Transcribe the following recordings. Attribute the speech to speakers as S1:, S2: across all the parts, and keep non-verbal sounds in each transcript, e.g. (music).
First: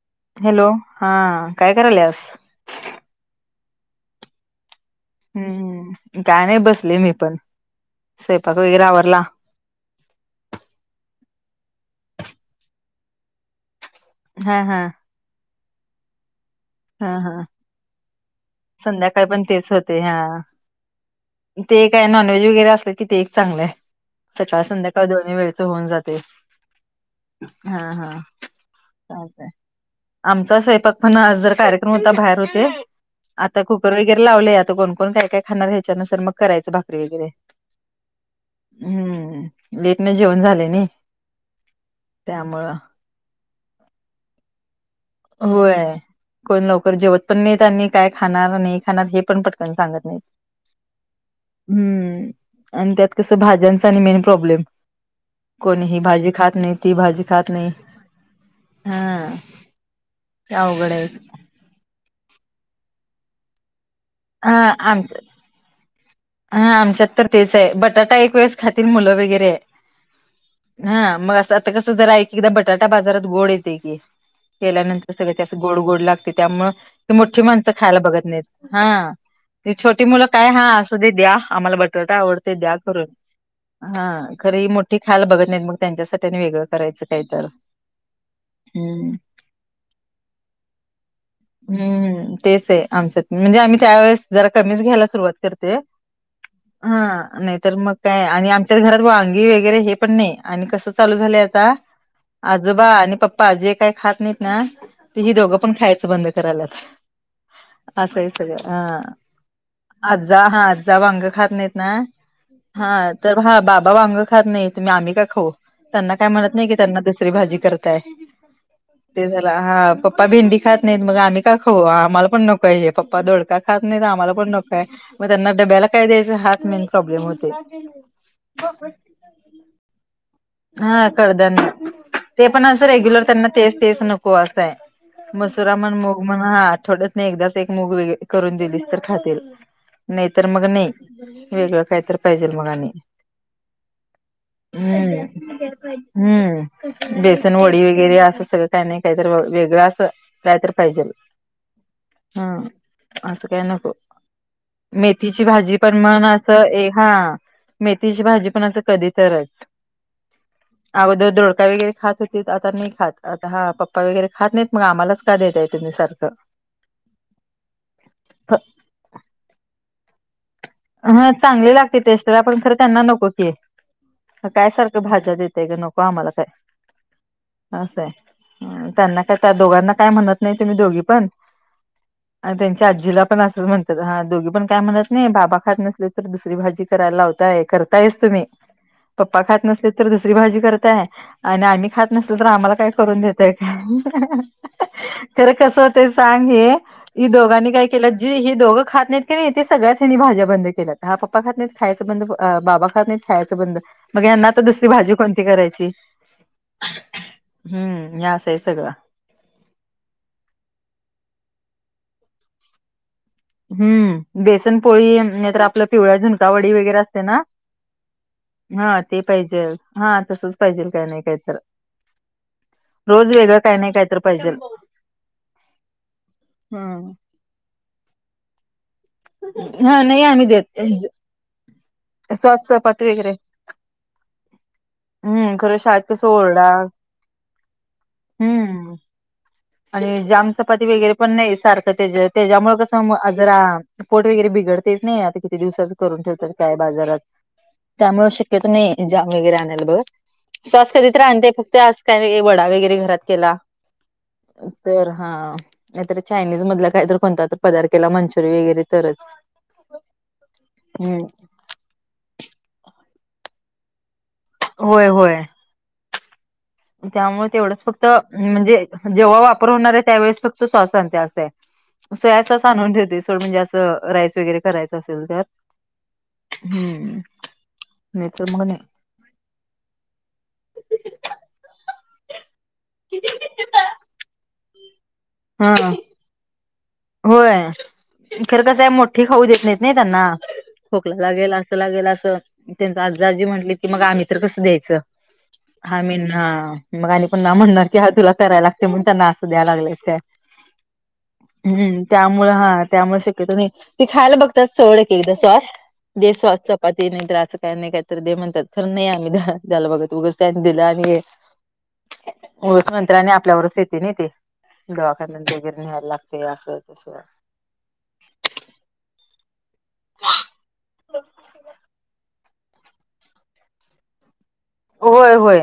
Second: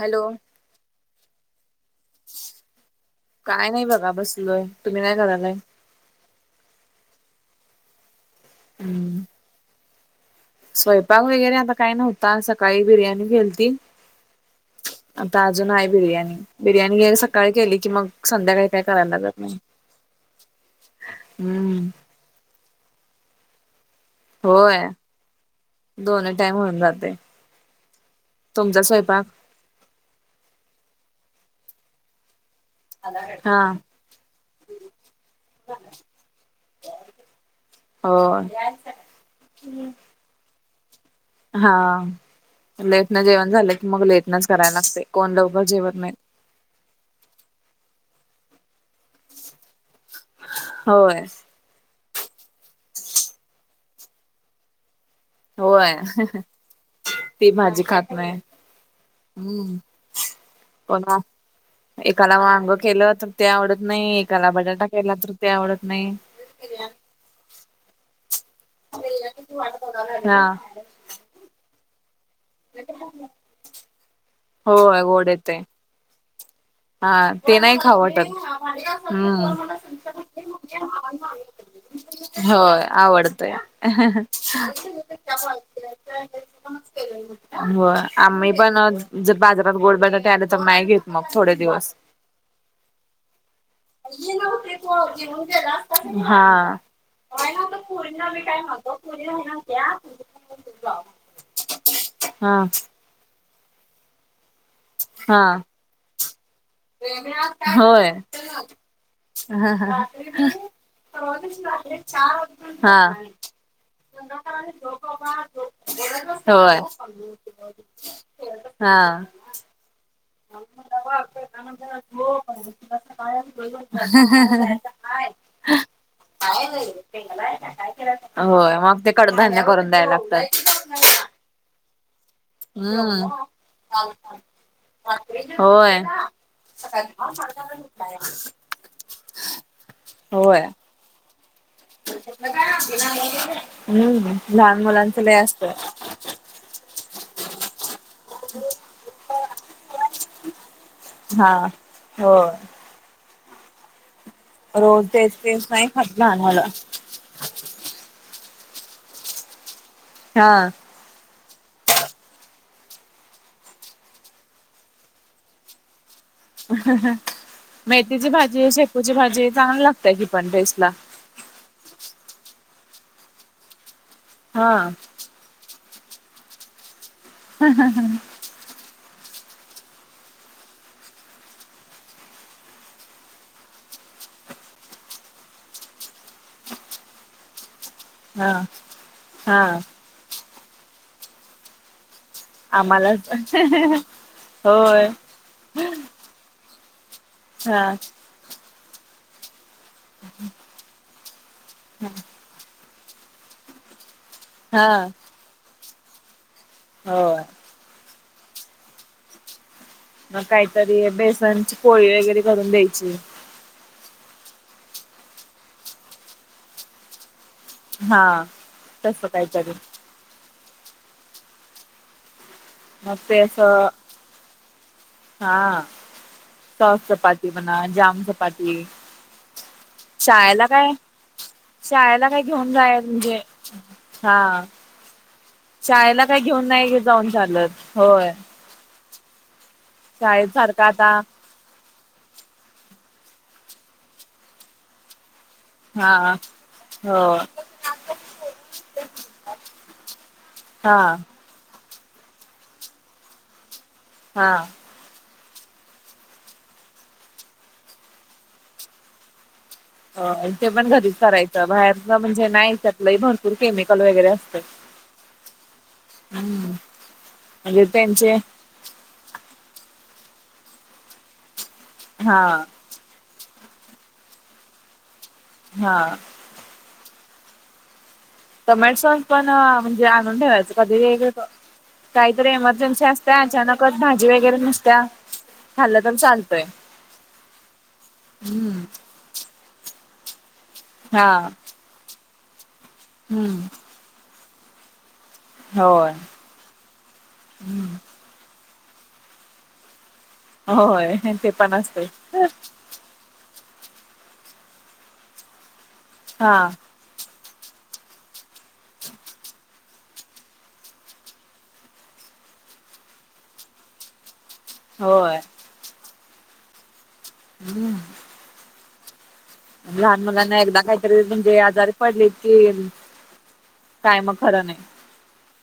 S1: Hello
S2: hello हा काय करायल आस
S1: काय नाही बघा बसलोय तुम्ही नाही करालाय
S2: हम्म काय नाही बसले मी पण स्वैंपाक वगैरे आवरला
S1: हम्म स्वयंपाक वगैरे आता काही नव्हता सकाळी बिर्याणी घेलती
S2: हा हा
S1: आता अजून आहे बिर्याणी
S2: हा
S1: बिर्याणी
S2: हा
S1: सकाळी केली कि मग संध्याकाळी काय करायला
S2: संध्याकाळी
S1: लागत
S2: पण
S1: नाही
S2: तेच होते हा ते
S1: हम्म
S2: काय नॉनव्हेज वगैरे असलं कि ते एक चांगलं आहे सकाळ
S1: होय
S2: संध्याकाळ दोन्ही वेळच होऊन जाते
S1: दोन्ही टाइम होऊन जाते
S2: हा हा
S1: तुमचा
S2: चालत
S1: स्वयंपाक
S2: आहे आमचा स्वयंपाक पण आज जर कार्यक्रम होता बाहेर होते
S1: हा
S2: आता कुकर वगैरे लावलेय आता कोणकोण काय काय खाणार ह्याच्यानुसार मग करायचं भाकरी वगैरे (inaudible)
S1: हो
S2: लेटन जेवण झाले नाही
S1: हा
S2: त्यामुळं
S1: लेटन जेवण झालं की मग लेटनच करायला लागते कोण लवकर
S2: होय
S1: जेवत नाही
S2: कोण लवकर जेवत पण नाही त्यांनी काय खाणार नाही खाणार हे पण पटकन सांगत नाही
S1: होय
S2: हम्म आणि त्यात कसं भाज्यांचा आणि मेन प्रॉब्लेम
S1: होय
S2: कोणीही भाजी खात नाही ती भाजी खात
S1: ती
S2: नाही
S1: भाजी खात
S2: हम
S1: पण एकाला वांग केलं तर ते आवडत नाही कला
S2: हा
S1: बटाटा
S2: आम
S1: केला तर ते आवडत नाही
S2: हा आमच्यात तर तेच आहे बटाटा एक वेळेस खातील मुलं वगैरे
S1: हा
S2: आहे हा मग अस आता कसं जरा आहे की एकदा बटाटा बाजारात गोड येते की
S1: होय
S2: केल्यानंतर
S1: गोड
S2: सगळं जास्त
S1: येतय
S2: गोड गोड लागते त्यामु
S1: हा ते नाही खावटत हम्म
S2: ती छोटी मुलं काय हा असू दे द्या आम्हाला बटाटा आवडते द्या
S1: होय
S2: करून
S1: आवडतय
S2: हा खरं ही मोठी खायला बघत नाहीत मग त्यांच्यासाठी आणि वेगळं करायचं काही तर
S1: हो आम्ही पण
S2: हम्म
S1: जर बाजारात गोडबटाटे आला नाही घेत मग थोडे दिवस.
S2: हम्म तेच आहे आमच म्हणजे आम्ही त्यावेेळेस जरा कमीच घ्यायला सुरुवात करते
S1: हा
S2: हा नाहीतर मग काय आणि आमच्या घरात वांगी वगैरे हे पण नाही आणि कसं चालू झालंय आता
S1: हा
S2: आजोबा आणि पप्पा जे काही खात नाहीत ना ते ही
S1: हा
S2: दोघं पण खायचं बंद करायलाच ह
S1: होय.
S2: सई सग हह
S1: हा हा.
S2: अजज हा झ वांग खात नाहीत ना हा तर हा बाबा वांग खात नाहीुम्ही आम्ही का खाऊ त्यांना काय म्हणत नाही की
S1: होय
S2: त्यांना दुसरी भाजी करताय
S1: हा.
S2: ते झाला हा पप्पा भेंडी खात नाहीत मग आम्ही का खऊ आम्हाला पण नको आहे हे पप्पा दोडका खात नाहीत आ्हाला पण नको आहे मग त्यांना डब्याला काय द्यायचं हाच मेन प्रॉब्लेम होते
S1: होय मग ते कडधान्य करून द्याय लागतात
S2: हा कडदानना ते पण असं रेग्युलर
S1: हम्म
S2: त्यांना तेस तेस नको असं आहे मसुरा म्हण
S1: होय
S2: मूग म्हण हा थोडच नाही एकदाच एक मूग व करून दिलीस तर खातील नाही तरर मग
S1: होय
S2: नाही वेगळं काहीतरी पाहिजेल मग आणि
S1: हम्म लहान मुलांच लय असत
S2: हम्म हम्म बेचन वडी वगैरे असं सगळं काही नाही काही तर वेगळं असं रायत्र पाहिजे
S1: हा हो
S2: असं काय नको
S1: रोज तेच
S2: मेथीची
S1: तेच
S2: भाजी
S1: नाही
S2: पण
S1: खात
S2: मण
S1: लहान
S2: असं
S1: मुलं
S2: एक हा मेथीची भाजी पण असं कधी तरच
S1: हा
S2: अगोदर डोडका वगैरे खात होती आता नाही खात आता हा पप्पा वगैरे खात नाहीत मग आम्हालाच देत आहे तुम्ही सारखं
S1: मेथीची भाजी शेकूची भाजी आहे चांग लागतेय की पण टेस्ट ला
S2: हा चांगली लागते टेस्टला पण खर त्यांना नको की काय
S1: हा
S2: सारखं भाज्या देत ते नको आम्हाला काय असं आहे त्यांना का त्या दोघांना काय म्हणत नाही तुम्ही दोघी पण आणि त्यांच्या आजीला पण असं म्हणतात हा दोघी पण काय म्हणत नाही बाबा खात नस तर दुसरी भाजी कराय लावताय करताय तुम्ही
S1: हा
S2: पप्पा खात
S1: हा
S2: नस तर दुसरी भाजी करताय आणि आम्ही खात न आम्हाला काय करून देतय का
S1: होय
S2: खर कस सांग हे ही दोघांनी
S1: हा
S2: काय केलं जे हे दोघं खात नाहीत की नाही ते सगळ्याचनी भाजप ् बयच बना दुरीजण करायची
S1: हो
S2: हम्म या से सगळ
S1: मग काहीतरी बेसनची पोळी वगैरे करून द्यायची
S2: हम्म बेसनपोळी नाही तर आपल्या पिवळ्या झुणकावडी वगैरे असते ना
S1: हा.
S2: हा ते
S1: तसं
S2: पाहिजे
S1: काहीतरी
S2: हा तसच पाहिजेल काय नाही काय तर
S1: मग
S2: रोज
S1: ते
S2: वेगळं काही
S1: असं
S2: नाही काय तर पाहिजे
S1: हा सॉस चपाती बना जाम चपाती
S2: हा नाही आम्ही
S1: शाळेला
S2: देत
S1: काय शाळेला काय
S2: श्वास
S1: घेऊन जायल
S2: चपाती वगैरे
S1: म्हणजे हा
S2: हम्म खरं शात
S1: शाळेला काय
S2: सोरडा
S1: घेऊन नाही जाऊन चालत होय.
S2: हम्म आणि
S1: शाळेत सारखं
S2: जामचपाती
S1: आता
S2: वगैरे पण नाही सारखं त्याच्यामुळे कसं जरा पोट वगैरे बिघडतेेत नाही आता ती दिवसाच करून
S1: हा
S2: ठेवतात काय बाजारात
S1: हो
S2: त्यामुळं शक्यतो नाही जाम वगैरे आणायला बघत सॉस
S1: हा
S2: कधीतर आणते फक्त आज कायर गे वडा वगैरे घरात केला.
S1: हा.
S2: तर हा नाहीतर चायनीज मधला काहीतर कोणता तर पदार केला मंचुरि वगैरे तरच.
S1: हो ते पण घरीच
S2: हम्म
S1: करायचं बाहेरचं म्हणजे नाही त्यातलं भरपूर केमिकल वगैरे असत.
S2: होय होय.
S1: हम्म.
S2: त्यामुळ तेवढंच
S1: म्हणजे
S2: फक्त
S1: त्यांचे
S2: म्हणजे जेव्हा वापर होणार आहे त्यावेळेस फक्त सॉसांचा अस आहे
S1: हा
S2: सोया सॉस आणून ठेवतेस सोड म्हणजे असं राईस वगैरे करायचं असेल तर.
S1: हा.
S2: हम्म. नाही तर मग
S1: टमॅटसॉस पण म्हणजे आणून ठेवायचं कधी वेगळ काहीतरी एमर्जन्सी असते अचानकच भाजी वगैरे नुसत्या
S2: नाही हा
S1: खाल पण चालतोय
S2: होय खरं कसय मोठी खाऊ देत नाहीत नाही त्यांना खोकला
S1: हा
S2: लागेला. तला गेला अस त्यांचा आजा आज्जी
S1: हम्म
S2: म्हटलीत की मग आम्ही तर कसं द्यायचं. हा
S1: होय.
S2: मी नं मग आणि पुन्हा म्हणणार
S1: हम्म
S2: की हा तुला करायला ते म्हण त्यांना असं द्या लागलेस काय?
S1: हो होय ते प
S2: हम्म त्यामुळं हं त्यामुळं शक्यतो नाही. ते खायला बघतात सोड एक एकदा सॉस दे
S1: हा
S2: सॉस चपा ते नाही तर आचं काय नाही काहीतरी दे म्हणतात. खरं नाही आम्ही द हा द्याला बघत उगच त्यास दिलं आणि हे होय खंतर आणि आपल्यावरच येते नाही ते.
S1: होय.
S2: दवाखान्यात दोघे न्यायला लागते आस तस.
S1: हम्म. लहान मुलांना एकदा काहीतरी म्हणजे आजारी पडलेत कि काय मग खरं नाही.
S2: होय होय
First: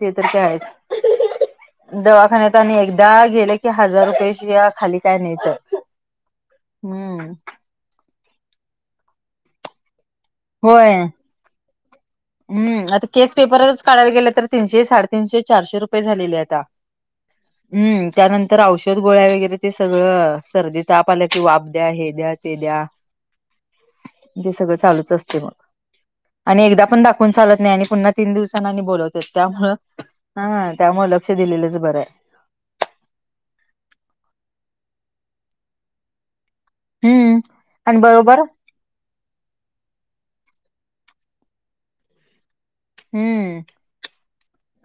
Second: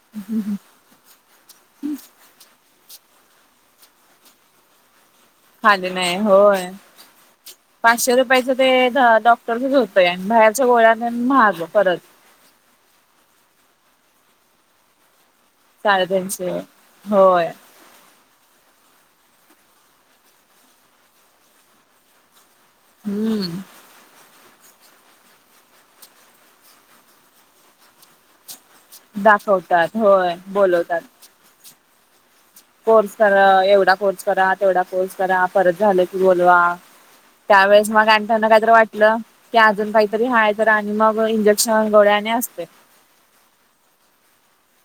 S2: ते तर काय आहेच. (unintelligible) दवाखान्यात आणि एकदा गेले कि हजार रुपयेशीव्या खाली काय नाही.
S1: खाली नाही होय. पाचशे रुपयाच ते द डॉक्टरचच होतय आणि बाहेर च्या
S2: होय
S1: गोळ्या तेन महाग परत.
S2: हम्म आता केस पेपरच काढायला गेले तर तीनशे साडेतीनशे चारशे रुपये झालेले
S1: साडेतीनशे
S2: आता.
S1: होय
S2: हम्म त्यानंतर औषध गोळ्या वगैरे ते सगळं सर्दी ताप आल कि वाप द्या हे द्या ते द्या.
S1: हम्म.
S2: दे सगळं चालूच असते बा आणि एकदा पण दाखवून चालत नाही आणि पुन्हा तीन दिवसांन आणि बोलवते त्यामुळं
S1: दाखवतात होय
S2: हम्म
S1: बोलवतात.
S2: त्यामुळं लक्ष दिलेलंच बरंय.
S1: कोर्स करा एवढा कोर्स करा तेवढा कोर्स करा परत झालं की बोलवा.
S2: हम्म
S1: त्यावेेळेस मग आणि त्यांना कायतर वाट लं की अजून काहीतरी हाय तर आणि मग इंजक्शन गोळ्या आणि असते.
S2: हम्म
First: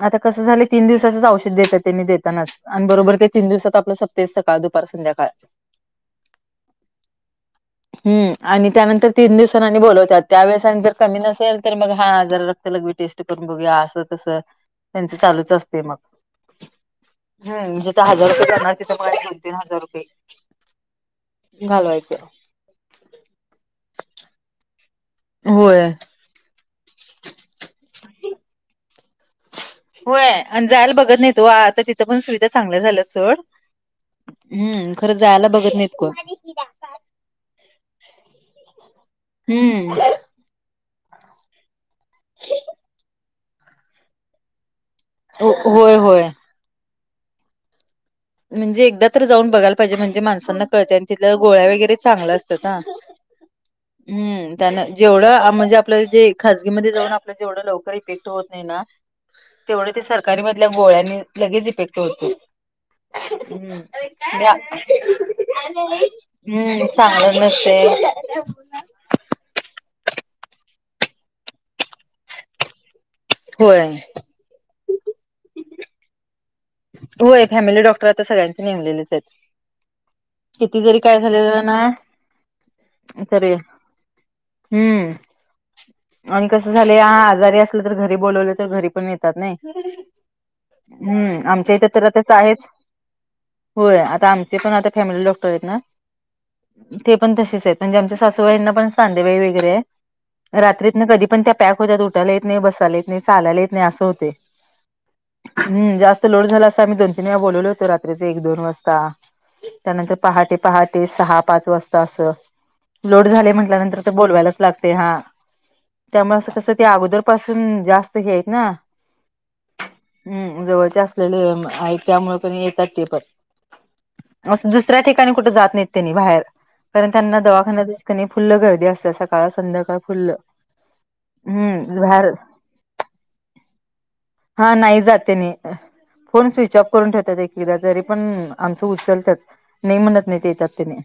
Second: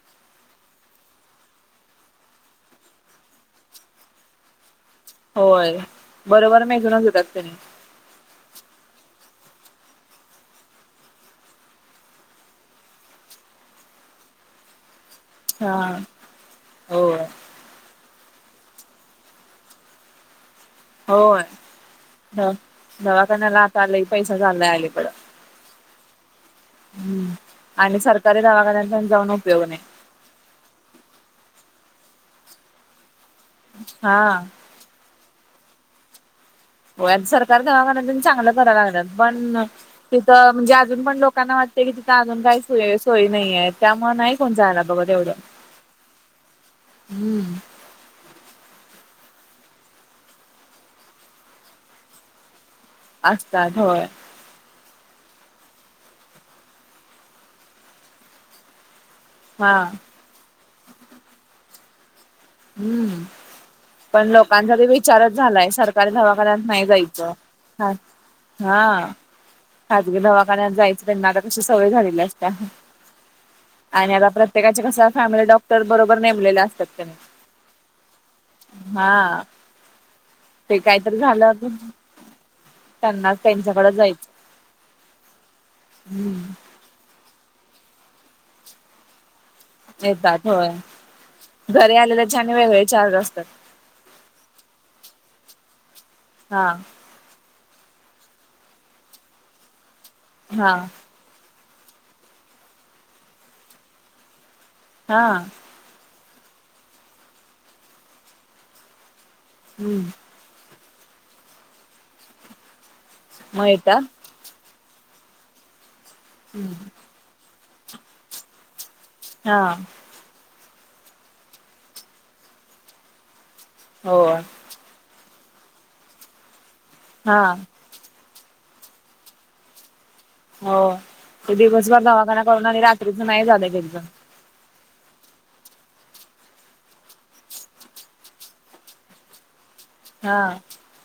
S2: आता कस झालंय तीन दिवसाचच औषध देतात त्यांनी देतानाच. आणि बरोबर ते तीन दिवसात आपलं सप्तय सकाळ दु
S1: होय बरोबर मेजुनच देतात तेनी.
S2: हम्म आणि त्यानंतर तीन दिवसानं आणि बोलवतात त्यावेळेस आणि जर कमी नसेल तर मग हा जर लगवी टेस्ट पण बघूया असं तस त्यांच चालूच असते
S1: हा
S2: मग.
S1: होय.
S2: हम्म जिथं हजार रुपये करणार तिथं म आणि दोन तीन हजार रुपये.
S1: होय
S2: घालवायचे
S1: द दवाखान्याला आता लई पैसा चाललाय आलीकडं.
S2: होय
S1: हम्म आणि सरकारी दवाखान्यात पण जाऊन उपयोग नाही.
S2: होय आणि जायला बघत नाही ओ आता तिथं पण सुविधा चांगल्या झाल्यात सोड.
S1: हा.
S2: हम्म खरं जायला बघत नाहीत कोण.
S1: होया सरकार दवाखान्यातून चांगलं कराय लागणार पण
S2: हम्म
S1: तिथं म्हणजे अजून पण लोकांना की तिथं अजून काही सोय सोय नाहीये त्यामुळे नाही कोण जायला बघत एवढ.
S2: होय होय.
S1: हम्म.
S2: म्हणजे एकदा तर जाऊन बघायला पाहिजे म्हणजे माणसांना कळते आणि तिथल्या गोळ्या वगैरे चांगलं असतं ना.
S1: असतात होय.
S2: हम् त्यान जेवढं म्हणजे आपल्या जे खाजगीमध्ये जाऊन आपलं तेवढं लवकर येते होत नाही ना
S1: हा
S2: तेवढं ते सरकारी मधल्या गोळ्यांनी लगेच इफेक्ट होतो.
S1: हमम.
S2: हम्म
S1: पण लोकांचा विचारच झालाय सरकारी दवाखान्यात नाही
S2: हम्म
S1: जायचं
S2: चांगलं नसतंय.
S1: हा. हा खाजगी दवाखान्यात जायचं त्यांना आता कशी सवय झालेली असते.
S2: होय
S1: आणि आता प्रत्येकाचे कस फॅमिली डॉक्टर बरोबर नेमलेले असते.
S2: होय फॅमिली डॉक्टर आता सगळ्यांचे नेमलेलेच आहेत.
S1: हा ते
S2: किती जरी काय
S1: काहीतरी झालं
S2: झालेलं
S1: की
S2: ना.
S1: त्यांना
S2: तरी
S1: त्यांच्याकडे जायचं
S2: हम्म अन कस झाले ह आजारी असलं तर घरी बोलवले तर घरी पण येतात नाही.
S1: येतात होय.
S2: ते
S1: घरी
S2: तर
S1: आलेल्याचे आणि
S2: आहेच
S1: वेगळे चार्ज असतात
S2: होय आता आमचे पण आता फॅमिली डॉक्टर आहेत ना.
S1: हा.
S2: ते पण तसेच आहेत म्हणजे आमच्या सासूबाईंना पण सांधेवात वगैरे आहे
S1: हा
S2: रात्रीत ना कधी पण त्या पॅक होत्या त उठायला येत नाही बसायला येत नाही चालायला येत नाही असं होते.
S1: हा.
S2: हम् जास्त लोड झाला अस आम्ही दोन तीन वेळा बोलवलो होतो रात्रीचे एक दोन वाजता
S1: हम्म
S2: त्यानंतर पहाटे पहाटे सहा पाच वाजता असं. लोड झाले
S1: मग
S2: म्हटल्यानंतर
S1: येतात
S2: ते बोलवायलाच लागते हा. त्यामुळे असं कसं ते अगोदर पासून जास्त हे आहेत ना.
S1: हा.
S2: हम्म जवळचे असलेले त्यामुळे पण येतात ते पण.
S1: होय.
S2: दुसऱ्या ठिकाणी कुठे जात नाहीत बाहेर पण त्यांना
S1: हा
S2: दवाखान्यात कणी फुल गर्दी असते सकाळ संध्याकाळ फुललं.
S1: हो ते दिवसभर दवाखाना करून आणि रात्रीच नाही जात घरी पण
S2: हा नाही जाते नी. फोन स्विच ऑफ करून ठेवतात एक एकदा तरी पण आमचं उचलतात. नाही म्हणत
S1: हा
S2: नाही त्याच्यात त्याने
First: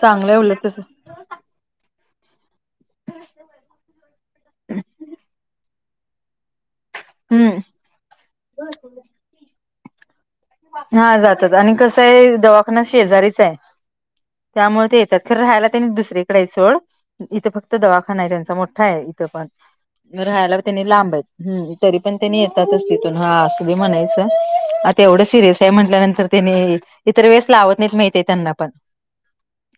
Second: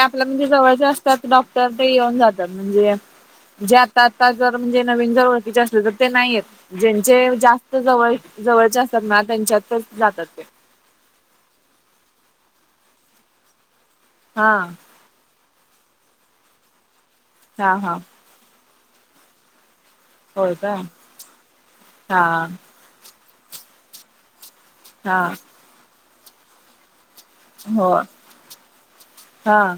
S2: चांगलंये उलट तस.
S1: त्याच डॉक्टर येऊन जातात म्हणजे जे जर म्हणजे नवीन जर ओळखीचे असले तर ते नाहीयेत ज्यांचे
S2: हम्म
S1: जास्त जवळ जवळचे असतात ना त्यांच्यात ते जातात ते.
S2: हा जातात आणि कसंये दवाखाना शेजारीच आहे
S1: हा
S2: त्यामुळे ते येतात. खरं राहायला त्यांनी दुसरीकडे सोड इथं फक्त
S1: हां हां
S2: दवाखाना आहे त्यांचा मोठा आहे इथं पण
S1: होय
S2: राहायला
S1: का
S2: त्यांनी लांब आहेत हमम तरी पण त्यांनी
S1: हां
S2: येतातच की. ह असू दे म्हणायच आता एवढं
S1: हां
S2: सिरियस आहे म्हंटल्यानंतर त्यांनी इतर वेळेस लावत
S1: हो
S2: नाहीत माहीत आहे त्यांना पण
S1: हां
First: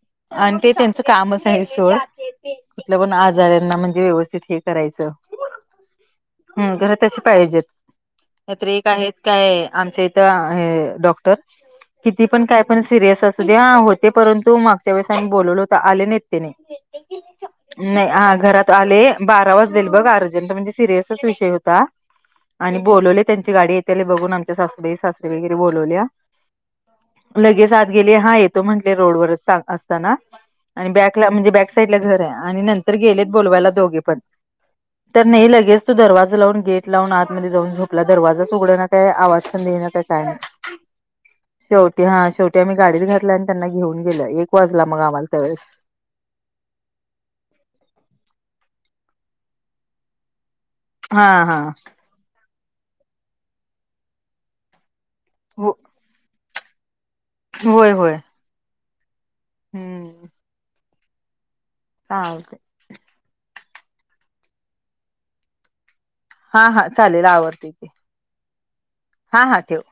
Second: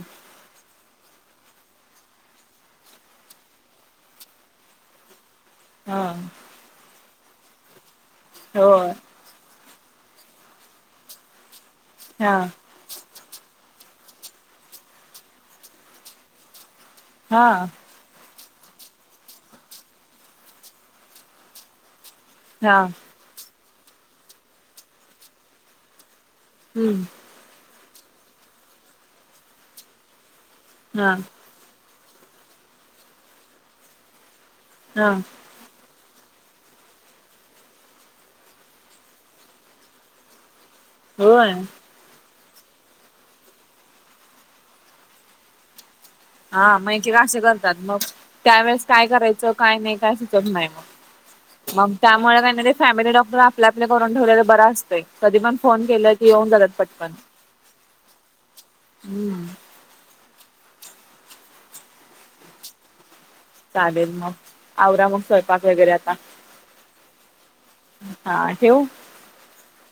S2: आणि ते त्यांचं कामच आहे सोड. कुठल्या पण आजारांना म्हणजे व्यवस्थित हे करायचं.
S1: हा.
S2: हम घर तसे पाहिजेत नाहीत एक
S1: होय
S2: आहेत काय आमच्या त्या आहे डॉक्टर किती
S1: हां
S2: पण काय पण सिरियस असू दे्या होते परंतु मागच्या वेळेस आम्ही बोलवलो तर आले नाहीत ते नाही.
S1: हा.
S2: नाही हा घरात आले, बारा वाजलेल बघ अर्जंट म्हणजे सिरियसच विषय होता. आणि
S1: हां
S2: बोलवले त्यांची गाडी येतेल बघून, आमच्या सासूबाई सासरी वगैरे बोलवल्या.
S1: हम्म.
S2: लगेच आत गेले. हा येतो म्हंटले रोडवरच असताना, आणि
S1: हां
S2: बॅकला म्हणजे बॅक साईडला घर आहे आणि, नंतर गेलेत बोलवायला दोघे पण,
S1: हां
S2: तर नाही लगेच. तो दरवाजा लावून गेट लावून, आतमध्ये जाऊन झोपला दरवाजाचं उघडान काय आवाज. (unintelligible)
S1: होय.
S2: शेवटी हा शेवटी आम्ही गाडीत घातला, आणि त्यांना घेऊन गेलो एक वाजला मग आम्हाला त्या वेळेस.
S1: हा मै एकेकदा असं करत्यात, मग त्यावेेळेस काय करायचं काय नाही काय सुचत नाही मग.
S2: हा हा.
S1: मग त्यामुळे त्यांनी, फॅमिली डॉक्टर आपले आपले करून ठेवलेल बर असतंय. कधी पण
S2: हो
S1: फोन केला की येऊन झालात पटकन.
S2: होय होय.
S1: हम्म.
S2: हम्म. हा.
S1: चालेल मग, आवरा मग स्वयंपाक वगैरे आता.
S2: हा. हा.. चालेल आवरते की,
S1: हां ठेवू
S2: हा हा ठेव.